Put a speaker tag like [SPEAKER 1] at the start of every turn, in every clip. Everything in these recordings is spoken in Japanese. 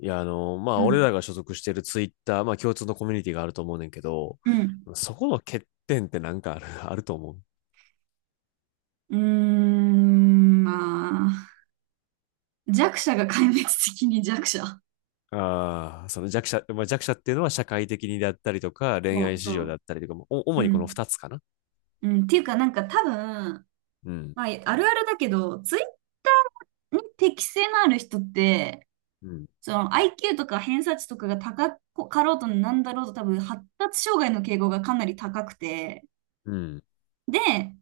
[SPEAKER 1] う
[SPEAKER 2] 俺
[SPEAKER 1] ん。
[SPEAKER 2] らが所属しているツイッター、まあ、共通のコミュニティがあると思うねんけど、
[SPEAKER 1] うん。
[SPEAKER 2] そこの欠点ってなんかある、あると思う。
[SPEAKER 1] うーん、まあ、弱者が壊滅的に弱者。
[SPEAKER 2] ああ、その弱者、まあ、弱者っていうのは社会的にだったりとか、恋
[SPEAKER 1] そ
[SPEAKER 2] 愛
[SPEAKER 1] う
[SPEAKER 2] 市
[SPEAKER 1] そ
[SPEAKER 2] 場だったりとかも、お
[SPEAKER 1] う、
[SPEAKER 2] 主
[SPEAKER 1] う
[SPEAKER 2] にこ
[SPEAKER 1] ん。
[SPEAKER 2] の二つかな。
[SPEAKER 1] うん、っていうか、なんか多分、
[SPEAKER 2] うん。
[SPEAKER 1] まあ、あるあるだけど、ツイッターに適性のある人って、
[SPEAKER 2] うん。
[SPEAKER 1] その IQ とか偏差値とかが高かろうとなんだろうと多分発達障害の傾向がかなり高くて、
[SPEAKER 2] うん。
[SPEAKER 1] で、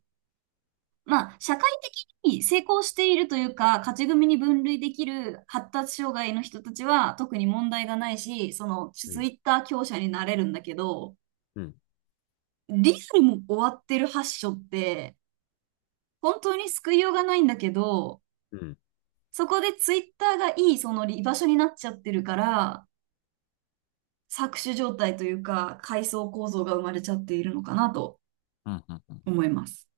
[SPEAKER 1] まあ、社会的に成功しているというか、勝ち組に分類できる発達障害の人たちは特に問題がないし、その
[SPEAKER 2] う
[SPEAKER 1] ツ
[SPEAKER 2] ん。
[SPEAKER 1] イッター強者になれるんだけど、
[SPEAKER 2] うん。
[SPEAKER 1] リアルも終わってる発症って、本当に救いようがないんだけど、
[SPEAKER 2] うん。うん。
[SPEAKER 1] そこでツイッターがいいその居場所になっちゃってるから、搾取状態というか、階層構造が生まれちゃっているのかなと
[SPEAKER 2] うんうん
[SPEAKER 1] 思います。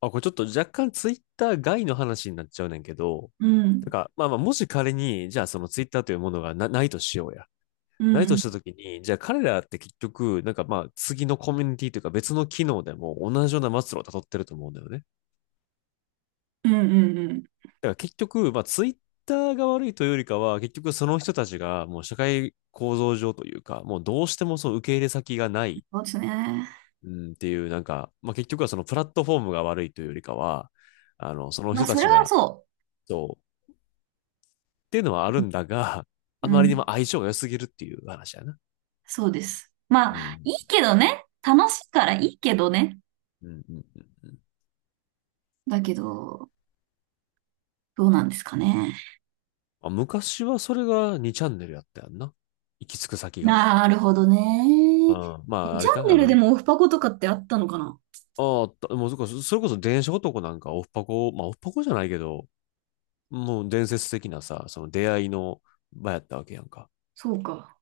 [SPEAKER 2] あ、これちょっと若干ツイッター外の話になっちゃうねんけど、
[SPEAKER 1] うん。
[SPEAKER 2] もし仮に、じゃあそのツイッターというものがな、ないとしようや。
[SPEAKER 1] う
[SPEAKER 2] ないと
[SPEAKER 1] ん。
[SPEAKER 2] したときに、じゃあ彼らって結局、なんかまあ次のコミュニティというか別の機能でも同じような末路を辿ってると思うんだよね。
[SPEAKER 1] うんうんうん。
[SPEAKER 2] だから結局、まあツイッターが悪いというよりかは、結局その人たちがもう社会構造上というか、もうどうしてもその受け入れ先がない、
[SPEAKER 1] そうですね。
[SPEAKER 2] うん、っていう、なんか、まあ結局はそのプラットフォームが悪いというよりかは、その
[SPEAKER 1] まあ、
[SPEAKER 2] 人た
[SPEAKER 1] それ
[SPEAKER 2] ち
[SPEAKER 1] は
[SPEAKER 2] が、
[SPEAKER 1] そ
[SPEAKER 2] そう、っていうのはあるんだが、
[SPEAKER 1] う。
[SPEAKER 2] あ
[SPEAKER 1] う
[SPEAKER 2] まりにも
[SPEAKER 1] ん。
[SPEAKER 2] 相性が良すぎるっていう話やな。
[SPEAKER 1] そうです。ま
[SPEAKER 2] う
[SPEAKER 1] あ、
[SPEAKER 2] ん。
[SPEAKER 1] いいけどね。楽しいからいいけどね。
[SPEAKER 2] うんうんうんうん
[SPEAKER 1] だけど、どうなんですかね。
[SPEAKER 2] あ、昔はそれが2チャンネルやったやんな。行き着く先が。
[SPEAKER 1] なるほどね。
[SPEAKER 2] う
[SPEAKER 1] に
[SPEAKER 2] ん。まあ、あ
[SPEAKER 1] チ
[SPEAKER 2] れ
[SPEAKER 1] ャ
[SPEAKER 2] か、
[SPEAKER 1] ンネルでもオフパコとかってあったのかな。
[SPEAKER 2] ああ、たもうそこ、それこそ電車男なんかオフパコ、まあオフパコじゃないけど、もう伝説的なさ、その出会いの場やったわけやんか。
[SPEAKER 1] そうか。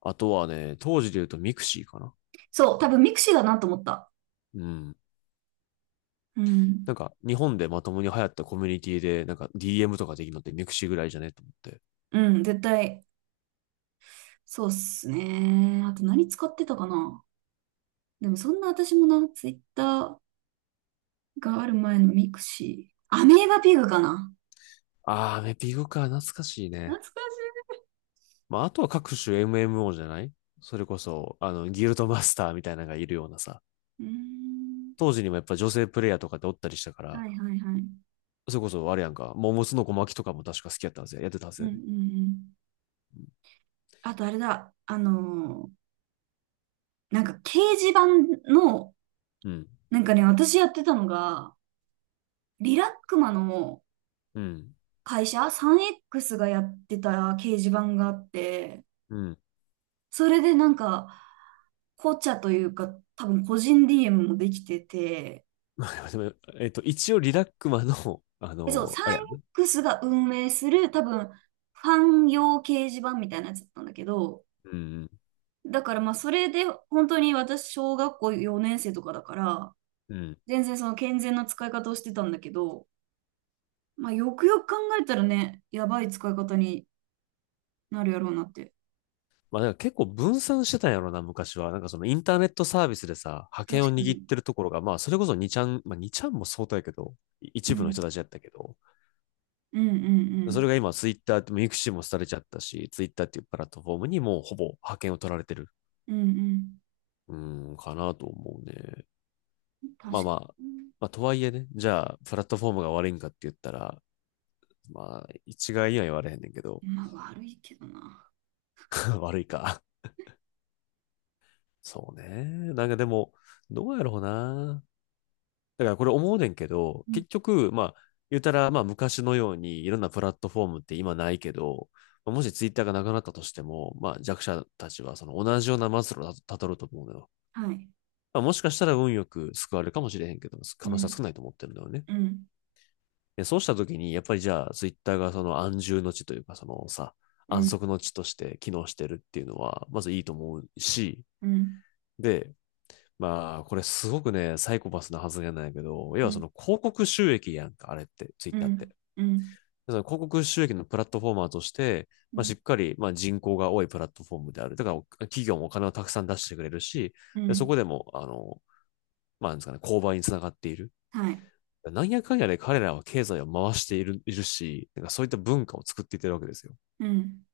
[SPEAKER 2] あとはね、当時で言うとミクシーかな。
[SPEAKER 1] そう、多分ミクシーだなと思った。
[SPEAKER 2] うん。
[SPEAKER 1] うん。
[SPEAKER 2] なんか、日本でまともに流行ったコミュニティで、なんか DM とかできるのってミクシーぐらいじゃねと思って。
[SPEAKER 1] うん、絶対。そうっすね。あと何使ってたかな。でもそんな私もな、ツイッターがある前のミクシー。アメーバピグかな。
[SPEAKER 2] ああ、メピグか、懐かしい
[SPEAKER 1] 懐
[SPEAKER 2] ね。
[SPEAKER 1] かし
[SPEAKER 2] まあ、あとは各種 MMO じゃないそれこそ、ギルドマスターみたいなのがいるようなさ。
[SPEAKER 1] い。うーん。
[SPEAKER 2] 当時にもやっぱ女性プレイヤーとかでおったりしたか
[SPEAKER 1] は
[SPEAKER 2] ら、
[SPEAKER 1] いはいはい。
[SPEAKER 2] それこそあれやんか、桃の小巻きとかも確か好きやったはずや、やってたはず
[SPEAKER 1] うん
[SPEAKER 2] や
[SPEAKER 1] うんう
[SPEAKER 2] で。ね
[SPEAKER 1] ん。あとあれだ、なんか掲示板の、
[SPEAKER 2] うん。
[SPEAKER 1] なんかね、私やってたのが、リラックマの
[SPEAKER 2] うん。
[SPEAKER 1] 会社、3X がやってた掲示板があって、
[SPEAKER 2] うん。
[SPEAKER 1] それでなんか、紅茶というか、多分個人 DM もできてて、
[SPEAKER 2] でえっと、一応リラックマの、
[SPEAKER 1] でそう、
[SPEAKER 2] あれやんね。
[SPEAKER 1] 3X が運営する多分、ファン用掲示板みたいなやつだったんだけど、
[SPEAKER 2] うん。
[SPEAKER 1] だからまあ、それで本当に私、小学校4年生とかだから、
[SPEAKER 2] うん。
[SPEAKER 1] 全然その健全な使い方をしてたんだけど、まあ、よくよく考えたらね、やばい使い方になるやろうなって。
[SPEAKER 2] まあ、んか結構分散してたんやろな、昔は。なんかそのインターネットサービスでさ、覇権
[SPEAKER 1] 確
[SPEAKER 2] を
[SPEAKER 1] か
[SPEAKER 2] 握っ
[SPEAKER 1] に。
[SPEAKER 2] てるところが、まあ、それこそ2ちゃん、まあ、にちゃんも相当やけど、
[SPEAKER 1] う
[SPEAKER 2] 一部の人
[SPEAKER 1] ん。
[SPEAKER 2] たちやったけど、
[SPEAKER 1] うんう
[SPEAKER 2] それ
[SPEAKER 1] ん
[SPEAKER 2] が今ツイッターって、ミクシーも廃れちゃったし、ツイッターっていうプラットフォームにもうほぼ覇権を取られてる。
[SPEAKER 1] うん。うん
[SPEAKER 2] うん、かなと思うね。
[SPEAKER 1] うん。確
[SPEAKER 2] まあま
[SPEAKER 1] か
[SPEAKER 2] あ、
[SPEAKER 1] に。
[SPEAKER 2] まあとはいえね、じゃあ、プラットフォームが悪いんかって言ったら、まあ、一概には言われへんねんけど、
[SPEAKER 1] まあ、悪いけどな。
[SPEAKER 2] 悪いか。そうね。なんかでも、どうやろうな。だからこれ思うねんけど、
[SPEAKER 1] うん。
[SPEAKER 2] 結局、まあ、言うたら、まあ昔のようにいろんなプラットフォームって今ないけど、もしツイッターがなくなったとしても、まあ弱者たちはその同じような末路をたたどると思うのよ。
[SPEAKER 1] はい。
[SPEAKER 2] まあもしかしたら運よく救われるかもしれへんけど、
[SPEAKER 1] う
[SPEAKER 2] 可能性は
[SPEAKER 1] ん。
[SPEAKER 2] 少ないと思ってるんだよね。
[SPEAKER 1] うん。
[SPEAKER 2] で、そうしたときに、やっぱりじゃあ、ツイッターがその安住の地というか、そのさ、
[SPEAKER 1] う
[SPEAKER 2] 安
[SPEAKER 1] ん。
[SPEAKER 2] 息の地として機能してるっていうのは、まずいいと思うし、
[SPEAKER 1] うん。
[SPEAKER 2] で、まあ、これすごくね、サイコパスな発言なんやけど、要は
[SPEAKER 1] う
[SPEAKER 2] そ
[SPEAKER 1] ん。
[SPEAKER 2] の広告収益やんか、あれって、ツイッ
[SPEAKER 1] う
[SPEAKER 2] ターっ
[SPEAKER 1] ん。
[SPEAKER 2] て。
[SPEAKER 1] うん。
[SPEAKER 2] その広告収益のプラットフォーマーとして、
[SPEAKER 1] う
[SPEAKER 2] まあ、しっ
[SPEAKER 1] ん。
[SPEAKER 2] かり、まあ、人口が多いプラットフォームである。だから、企業もお金をたくさん出してくれるし、
[SPEAKER 1] う
[SPEAKER 2] でそこ
[SPEAKER 1] ん、
[SPEAKER 2] でも、まあ、なんですかね、購買につながっている。
[SPEAKER 1] はい。
[SPEAKER 2] なんやかんやで彼らは経済を回している、いるし、なんかそういった文化を作っていってるわけですよ。
[SPEAKER 1] うん。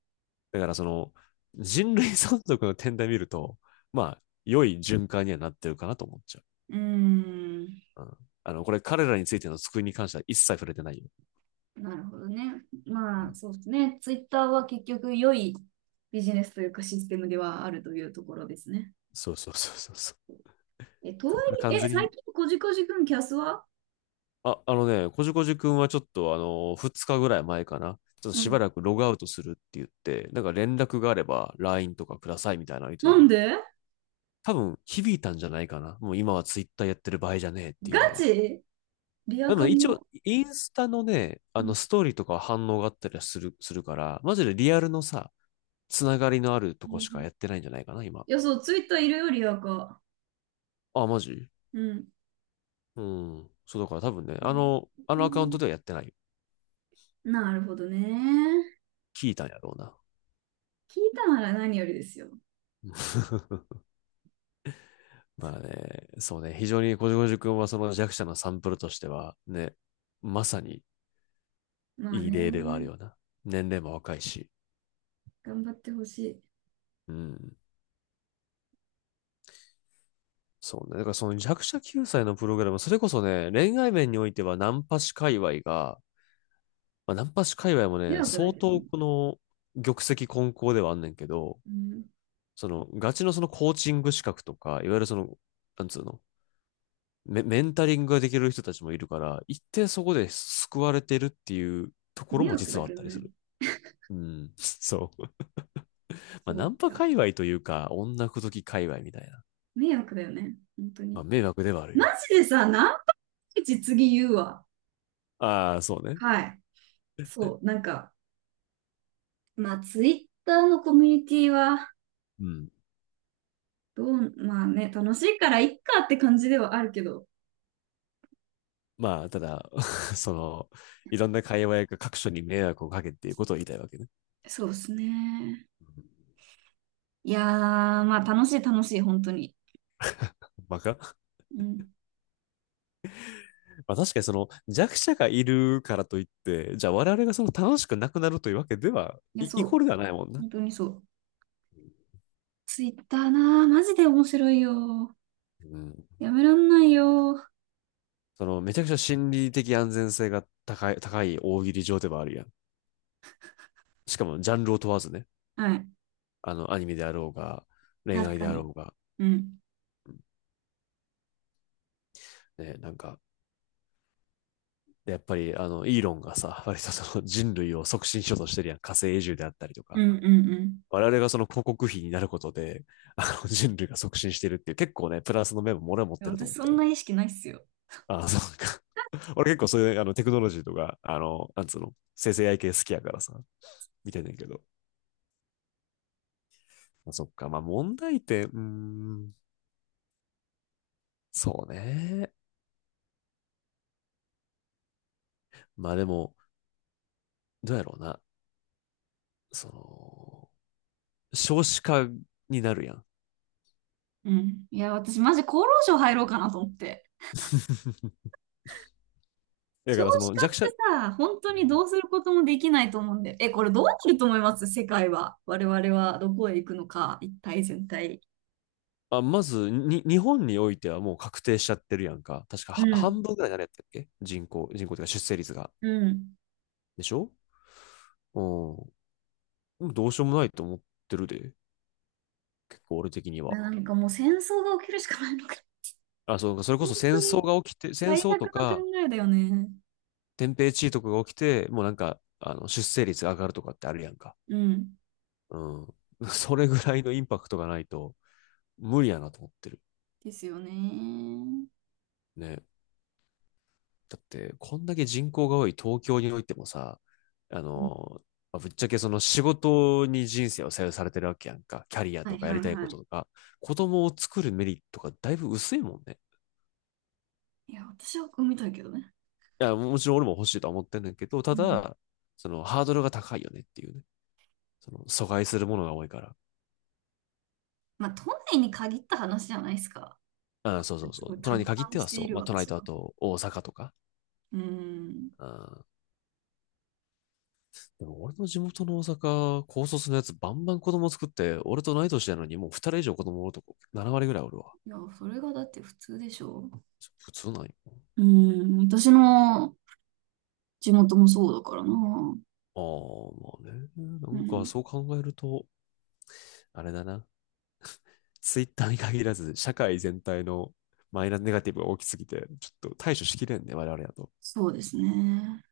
[SPEAKER 2] だからその人類存続の点で見ると、まあ、良い循環にはなってるかなと思っちゃ
[SPEAKER 1] うーん。
[SPEAKER 2] う。うん、これ彼らについての救いに関しては一切触れてないよ。
[SPEAKER 1] なるほどね。
[SPEAKER 2] う
[SPEAKER 1] まあ、
[SPEAKER 2] ん、
[SPEAKER 1] そうですね。ツイッターは結局良いビジネスというかシステムではあるというところですね。
[SPEAKER 2] そうそうそうそうそ
[SPEAKER 1] え、とは
[SPEAKER 2] う。これ
[SPEAKER 1] い
[SPEAKER 2] 完
[SPEAKER 1] え、え、
[SPEAKER 2] 全
[SPEAKER 1] 最
[SPEAKER 2] に、
[SPEAKER 1] 近こじこじくんキャスは。
[SPEAKER 2] あ、あのね、こじこじくんはちょっとあの、2日ぐらい前かな。ちょっと
[SPEAKER 1] う
[SPEAKER 2] しば
[SPEAKER 1] ん。
[SPEAKER 2] らくログアウトするって言って、なんか連絡があれば LINE とかくださいみたいなの言ってた
[SPEAKER 1] な
[SPEAKER 2] の
[SPEAKER 1] ん
[SPEAKER 2] よ。
[SPEAKER 1] で
[SPEAKER 2] 多分響いたんじゃないかな。もう今はツイッターやってる場合じゃねえっていうの
[SPEAKER 1] ガ
[SPEAKER 2] が。
[SPEAKER 1] チリア
[SPEAKER 2] でも
[SPEAKER 1] カ
[SPEAKER 2] 一応、
[SPEAKER 1] の、
[SPEAKER 2] インスタのね、
[SPEAKER 1] う
[SPEAKER 2] あ
[SPEAKER 1] ん、
[SPEAKER 2] のストーリーとかは反応があったりはする、するから、マジでリアルのさ、つながりのあるとこ
[SPEAKER 1] なる
[SPEAKER 2] し
[SPEAKER 1] ほ
[SPEAKER 2] かやっ
[SPEAKER 1] ど。
[SPEAKER 2] てないんじゃないかな、今。
[SPEAKER 1] いや、そう、ツイッターいるよ、リアカ。
[SPEAKER 2] あ、マジ
[SPEAKER 1] うん。
[SPEAKER 2] うん。そうだから多分ね、
[SPEAKER 1] う
[SPEAKER 2] あのアカウント
[SPEAKER 1] ん、
[SPEAKER 2] ではやってない。
[SPEAKER 1] なるほどね。
[SPEAKER 2] 聞いたんやろうな。
[SPEAKER 1] 聞いたなら何よりですよ。
[SPEAKER 2] まあね、そうね、非常にこじこじくんはその弱者のサンプルとしては、ね、まさに
[SPEAKER 1] まあ
[SPEAKER 2] いい例ではある
[SPEAKER 1] ね。
[SPEAKER 2] ような。年齢も若いし。
[SPEAKER 1] 頑張ってほしい。
[SPEAKER 2] うん。そうね。だからその弱者救済のプログラム、それこそね、恋愛面においてはナンパ師界隈が、まあ、ナンパ師界隈も
[SPEAKER 1] 迷
[SPEAKER 2] ね、
[SPEAKER 1] 惑だ
[SPEAKER 2] 相
[SPEAKER 1] けど
[SPEAKER 2] 当
[SPEAKER 1] ね。
[SPEAKER 2] この玉石混交ではあんねんけど、
[SPEAKER 1] うん。
[SPEAKER 2] そのガチのそのコーチング資格とか、いわゆるその、なんつうの、メンタリングができる人たちもいるから、一定そこで救われてるっていうところ
[SPEAKER 1] 迷
[SPEAKER 2] も
[SPEAKER 1] 惑
[SPEAKER 2] 実
[SPEAKER 1] だ
[SPEAKER 2] はあっ
[SPEAKER 1] けど
[SPEAKER 2] たりす
[SPEAKER 1] ね。
[SPEAKER 2] る。うん、そう。まあ、
[SPEAKER 1] そ
[SPEAKER 2] ナ
[SPEAKER 1] う
[SPEAKER 2] ンパ
[SPEAKER 1] か。
[SPEAKER 2] 界隈というか、女口説き界隈みたいな。
[SPEAKER 1] 迷惑だよね。本当に。
[SPEAKER 2] まあ、迷惑ではある
[SPEAKER 1] マ
[SPEAKER 2] よ。
[SPEAKER 1] ジでさ、何パーセンテージ次言うわ。
[SPEAKER 2] ああ、そうね。
[SPEAKER 1] はい。そう。なんか、まあ、ツイッターのコミュニティは、
[SPEAKER 2] うん。
[SPEAKER 1] どう、まあね、楽しいからいっかって感じではあるけど、
[SPEAKER 2] まあ、ただ、その、いろんな界隈が各所に迷惑をかけっていうことを言いたいわけね。
[SPEAKER 1] そうですね。いやー、まあ楽しい楽しい、本当に。
[SPEAKER 2] バカ
[SPEAKER 1] うん。
[SPEAKER 2] まあ確かにその弱者がいるからといって、じゃあ我々がその楽しくなくなるというわけでは、
[SPEAKER 1] いや、
[SPEAKER 2] イ
[SPEAKER 1] そ
[SPEAKER 2] コー
[SPEAKER 1] う。
[SPEAKER 2] ルではないもんな。
[SPEAKER 1] 本当にそう。ツイッターなー、マジで面白いよ。
[SPEAKER 2] うん。
[SPEAKER 1] やめらんないよ。
[SPEAKER 2] そのめちゃくちゃ心理的安全性が高い、高い大喜利上ではあるやん。しかもジャンルを問わずね。
[SPEAKER 1] はい。
[SPEAKER 2] アニメであろうが、恋
[SPEAKER 1] 確
[SPEAKER 2] 愛
[SPEAKER 1] か
[SPEAKER 2] であろ
[SPEAKER 1] に。
[SPEAKER 2] うが、
[SPEAKER 1] うん。
[SPEAKER 2] ね、なんか、やっぱり、イーロンがさ、割とその人類を促進しようとしてるやん。火星移住であったりと
[SPEAKER 1] う
[SPEAKER 2] か。
[SPEAKER 1] んうんうん。
[SPEAKER 2] 我々がその広告費になることで、人類が促進してるっていう、結構ね、プラスの面も俺は持っ
[SPEAKER 1] いや
[SPEAKER 2] てると
[SPEAKER 1] 私
[SPEAKER 2] 思っ
[SPEAKER 1] そ
[SPEAKER 2] て
[SPEAKER 1] ん
[SPEAKER 2] る。
[SPEAKER 1] な意識ないっすよ。
[SPEAKER 2] あ、そうか。俺結構そういう、テクノロジーとか、なんつうの、生成 AI 系好きやからさ、見てんねんけど。まあそっか。まあ、問題点、うーん、そうね。まあでも、どうやろうな。その、少子化になるやん。
[SPEAKER 1] うん。いや、私マジ厚労省入ろうかなと思って。
[SPEAKER 2] だか
[SPEAKER 1] 少
[SPEAKER 2] らそ
[SPEAKER 1] 子
[SPEAKER 2] の
[SPEAKER 1] 化っ
[SPEAKER 2] 弱者、
[SPEAKER 1] てさ、本当
[SPEAKER 2] う
[SPEAKER 1] に
[SPEAKER 2] ん
[SPEAKER 1] どうすることもできないと思うんで。え、これどうなると思います世界は。我々はどこへ行くのか、一体全体。
[SPEAKER 2] あ、まず、に、日本においてはもう確定しちゃってるやんか。確か
[SPEAKER 1] う
[SPEAKER 2] は半
[SPEAKER 1] ん。
[SPEAKER 2] 分ぐらい誰やったっけ人口、人口というか出生率が。
[SPEAKER 1] うん。
[SPEAKER 2] でしょうん。でもどうしようもないと思ってるで。結構俺的には。
[SPEAKER 1] なんかもう戦争が起きるしかないのか。
[SPEAKER 2] あ、そう、それこ
[SPEAKER 1] 本
[SPEAKER 2] そ戦
[SPEAKER 1] 当
[SPEAKER 2] 争
[SPEAKER 1] に
[SPEAKER 2] が起きて、戦
[SPEAKER 1] 最悪
[SPEAKER 2] 争と
[SPEAKER 1] な考
[SPEAKER 2] か、
[SPEAKER 1] えだよね。
[SPEAKER 2] 天平地位とかが起きて、もうなんか、出生率が上がるとかってあるやんか。
[SPEAKER 1] うん。
[SPEAKER 2] うん。それぐらいのインパクトがないと、無理やなと思ってる。
[SPEAKER 1] ですよね。
[SPEAKER 2] ね。だって、こんだけ人口が多い東京においてもさ、あ
[SPEAKER 1] うん、
[SPEAKER 2] の、ぶっちゃけその仕事に人生を左右されてるわけやんか。キャリア
[SPEAKER 1] は
[SPEAKER 2] と
[SPEAKER 1] い
[SPEAKER 2] かや
[SPEAKER 1] は
[SPEAKER 2] り
[SPEAKER 1] い
[SPEAKER 2] たいこ
[SPEAKER 1] はい。
[SPEAKER 2] ととか、子供を作るメリットがだいぶ薄いもんね。
[SPEAKER 1] いや、私は産みたいけどね。
[SPEAKER 2] いや、もちろん俺も欲しいとは思ってんだけど、
[SPEAKER 1] う
[SPEAKER 2] た
[SPEAKER 1] ん。
[SPEAKER 2] だ、そのハードルが高いよねっていうね。その阻害するものが多いから。
[SPEAKER 1] まあ、都内に限った話じゃないですか。
[SPEAKER 2] ああそうそう
[SPEAKER 1] す
[SPEAKER 2] そ
[SPEAKER 1] ごい
[SPEAKER 2] う。都内
[SPEAKER 1] 達
[SPEAKER 2] に限っ
[SPEAKER 1] 観
[SPEAKER 2] て
[SPEAKER 1] し
[SPEAKER 2] は
[SPEAKER 1] て
[SPEAKER 2] そ
[SPEAKER 1] い
[SPEAKER 2] う。
[SPEAKER 1] る
[SPEAKER 2] まあ、都内
[SPEAKER 1] 私
[SPEAKER 2] と
[SPEAKER 1] は。
[SPEAKER 2] あと大阪とか。
[SPEAKER 1] うん。
[SPEAKER 2] ああでも俺の地元の大阪、高卒のやつバンバン子供作って、俺と同い年なのにもう2人以上子供おるとこ7割ぐらいおるわ。
[SPEAKER 1] いや、それがだって普通でしょ。
[SPEAKER 2] 普通なんよ。
[SPEAKER 1] うん、私の地元もそうだからな。
[SPEAKER 2] ああ、まあね。な
[SPEAKER 1] う
[SPEAKER 2] んか
[SPEAKER 1] ん、
[SPEAKER 2] そう考えると、あれだな。ツイッターに限らず、社会全体のマイナスネガティブが大きすぎて、ちょっと対処しきれんね、我々だと。
[SPEAKER 1] そうですね。